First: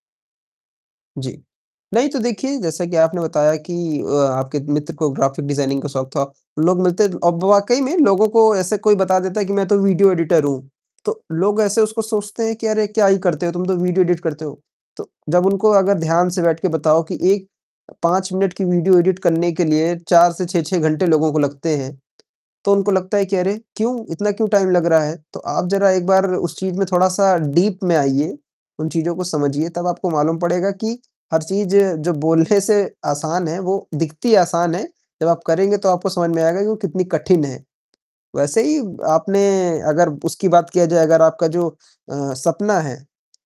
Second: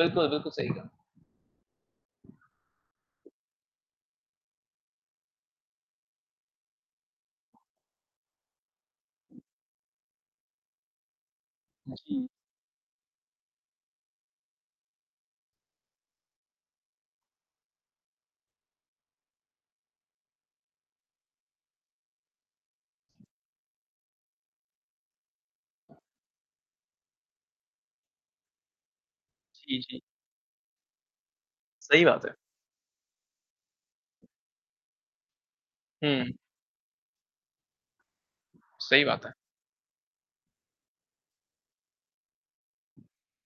बिल्कुल, बिल्कुल, सही कहा। जी। नहीं तो देखिए, जैसा कि आपने बताया कि अ, आपके मित्र को ग्राफिक डिजाइनिंग का शौक था, लोग मिलते द अब वाक़ई में लोगों को ऐसे कोई बता देता है कि मैं तो वीडियो एडिटर हूँ, तो लोग ऐसे उसको जी। सोचते हैं कि अरे! क्या ही करते हो, तुम तो वीडियो एडिट करते हो। तो जब उनको अगर ध्यान से बैठ के बताओ कि 1 5 मिनट की वीडियो एडिट करने के लिए 4 से 6-6 घंटे लोगों को लगते हैं, तो उनको लगता है कि अरे! क्यों? इतना क्यों टाइम लग रहा है? तो आप जरा एक बार उस चीज़ में थोड़ा-सा डीप में आइए, उन चीज़ों को समझिए जी, तब जी। आपको मालूम पड़ेगा कि हर चीज़ सही जो बात है। बोलने से आसान है, वो दिखती आसान है, जब आप करेंगे तो आपको समझ हुँ। में आएगा कि वो कितनी कठिन है। वैसे ही सही बात है। आपने अगर ब उसकी बात किया जाए अगर आपका जो अ, सपना है,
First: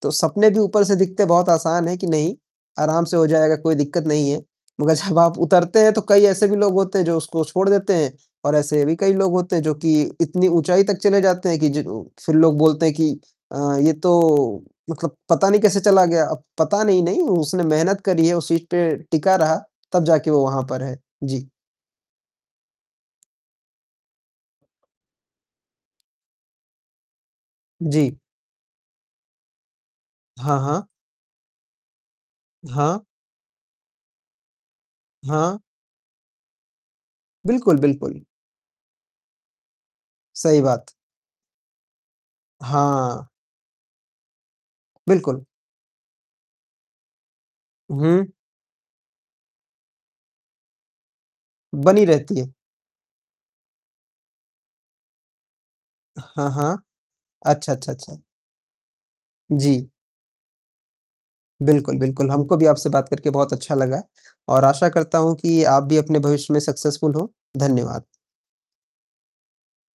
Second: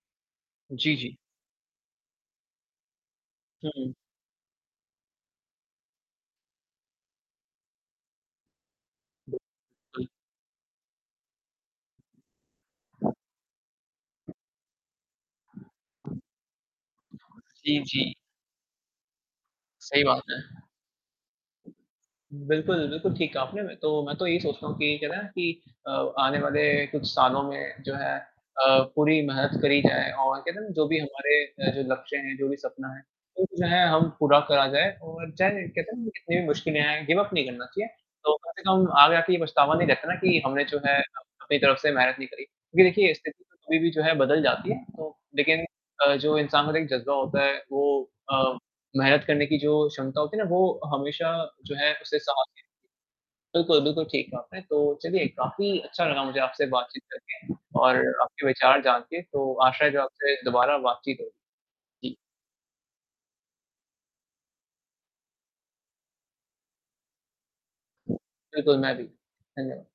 तो सपने भी ऊपर जी, से जी। दिखते बहुत आसान है कि, नहीं आराम से हो जाएगा, कोई हुँ। दिक्कत नहीं है। मगर जब आप उतरते हैं तो कई ऐसे भी लोग होते हैं जो उसको छोड़ देते हैं और ऐसे भी कई लोग उ होते हैं जो कि बिल इतनी ऊँचाई तक चले जाते हैं, कि जि फिर लोग बोलते हैं कि अ, ये तो मतलब पता नहीं कैसे चला गया। अब पता नहीं, नहीं, उसने जी, मेहनत जी। करी है, उस चीज़ पे टिका रहा, सही तब बात जाके है। वो वहाँ पर है। जी। बिल्कुल, बिल्कुल ठीक कहा आपने, मैं तो मैं तो यही सोचता हूँ कि क्या है ना, कि अ, आने वाले कुछ सालों में जो है जी। अ, पूरी मेहनत करी जाए और कहते हाँ, है ना जो हाँ। भी हमारे अ, जो लक्ष्य हैं, जो भी सपना है, हाँ। वो जो है हम पूरा करा जाए और हाँ। चाहे कहते हैं ना, कितनी भी मुश्किलें आएँ, गिव अप नहीं करना बिल्कुल, चाहिए। बिल्कुल। तो कम से कम आगे आकर ये पछतावा नहीं रहता है ना कि सही हमने जो बात। है, अपनी तरफ से मेहनत नहीं करी, क्योंकि देखिए हाँ। स्थिति कभी भी जो है बदल जाती है, तो बिल्कुल। लेकिन अ, जो इंसान के अंदर एक ज़ज्बा होता है, उ वो हुँ। अ, मेहनत करने की जो क्षमता होती है ना, वो हमेशा जो है बनी उससे रहती साथ है। देती बिल्कुल, बिल्कुल ठीक कहा आपने, तो चलिए, काफ़ी अच्छा लगा मुझे हाँ, आपसे हाँ। बातचीत करके अच्छा, अच्छा, और अच्छा। आपके विचार जानकर, तो आशा जी। है जो आपसे दोबारा बातचीत होगी। बिल्कुल, जी। बिल्कुल। हमको भी आपसे बात करके बहुत अच्छा लगा और आशा करता हूँ कि आप भी अपने भविष्य में सक्सेसफुल हों। धन्यवाद। बिल्कुल, मैं भी। धन्यवाद।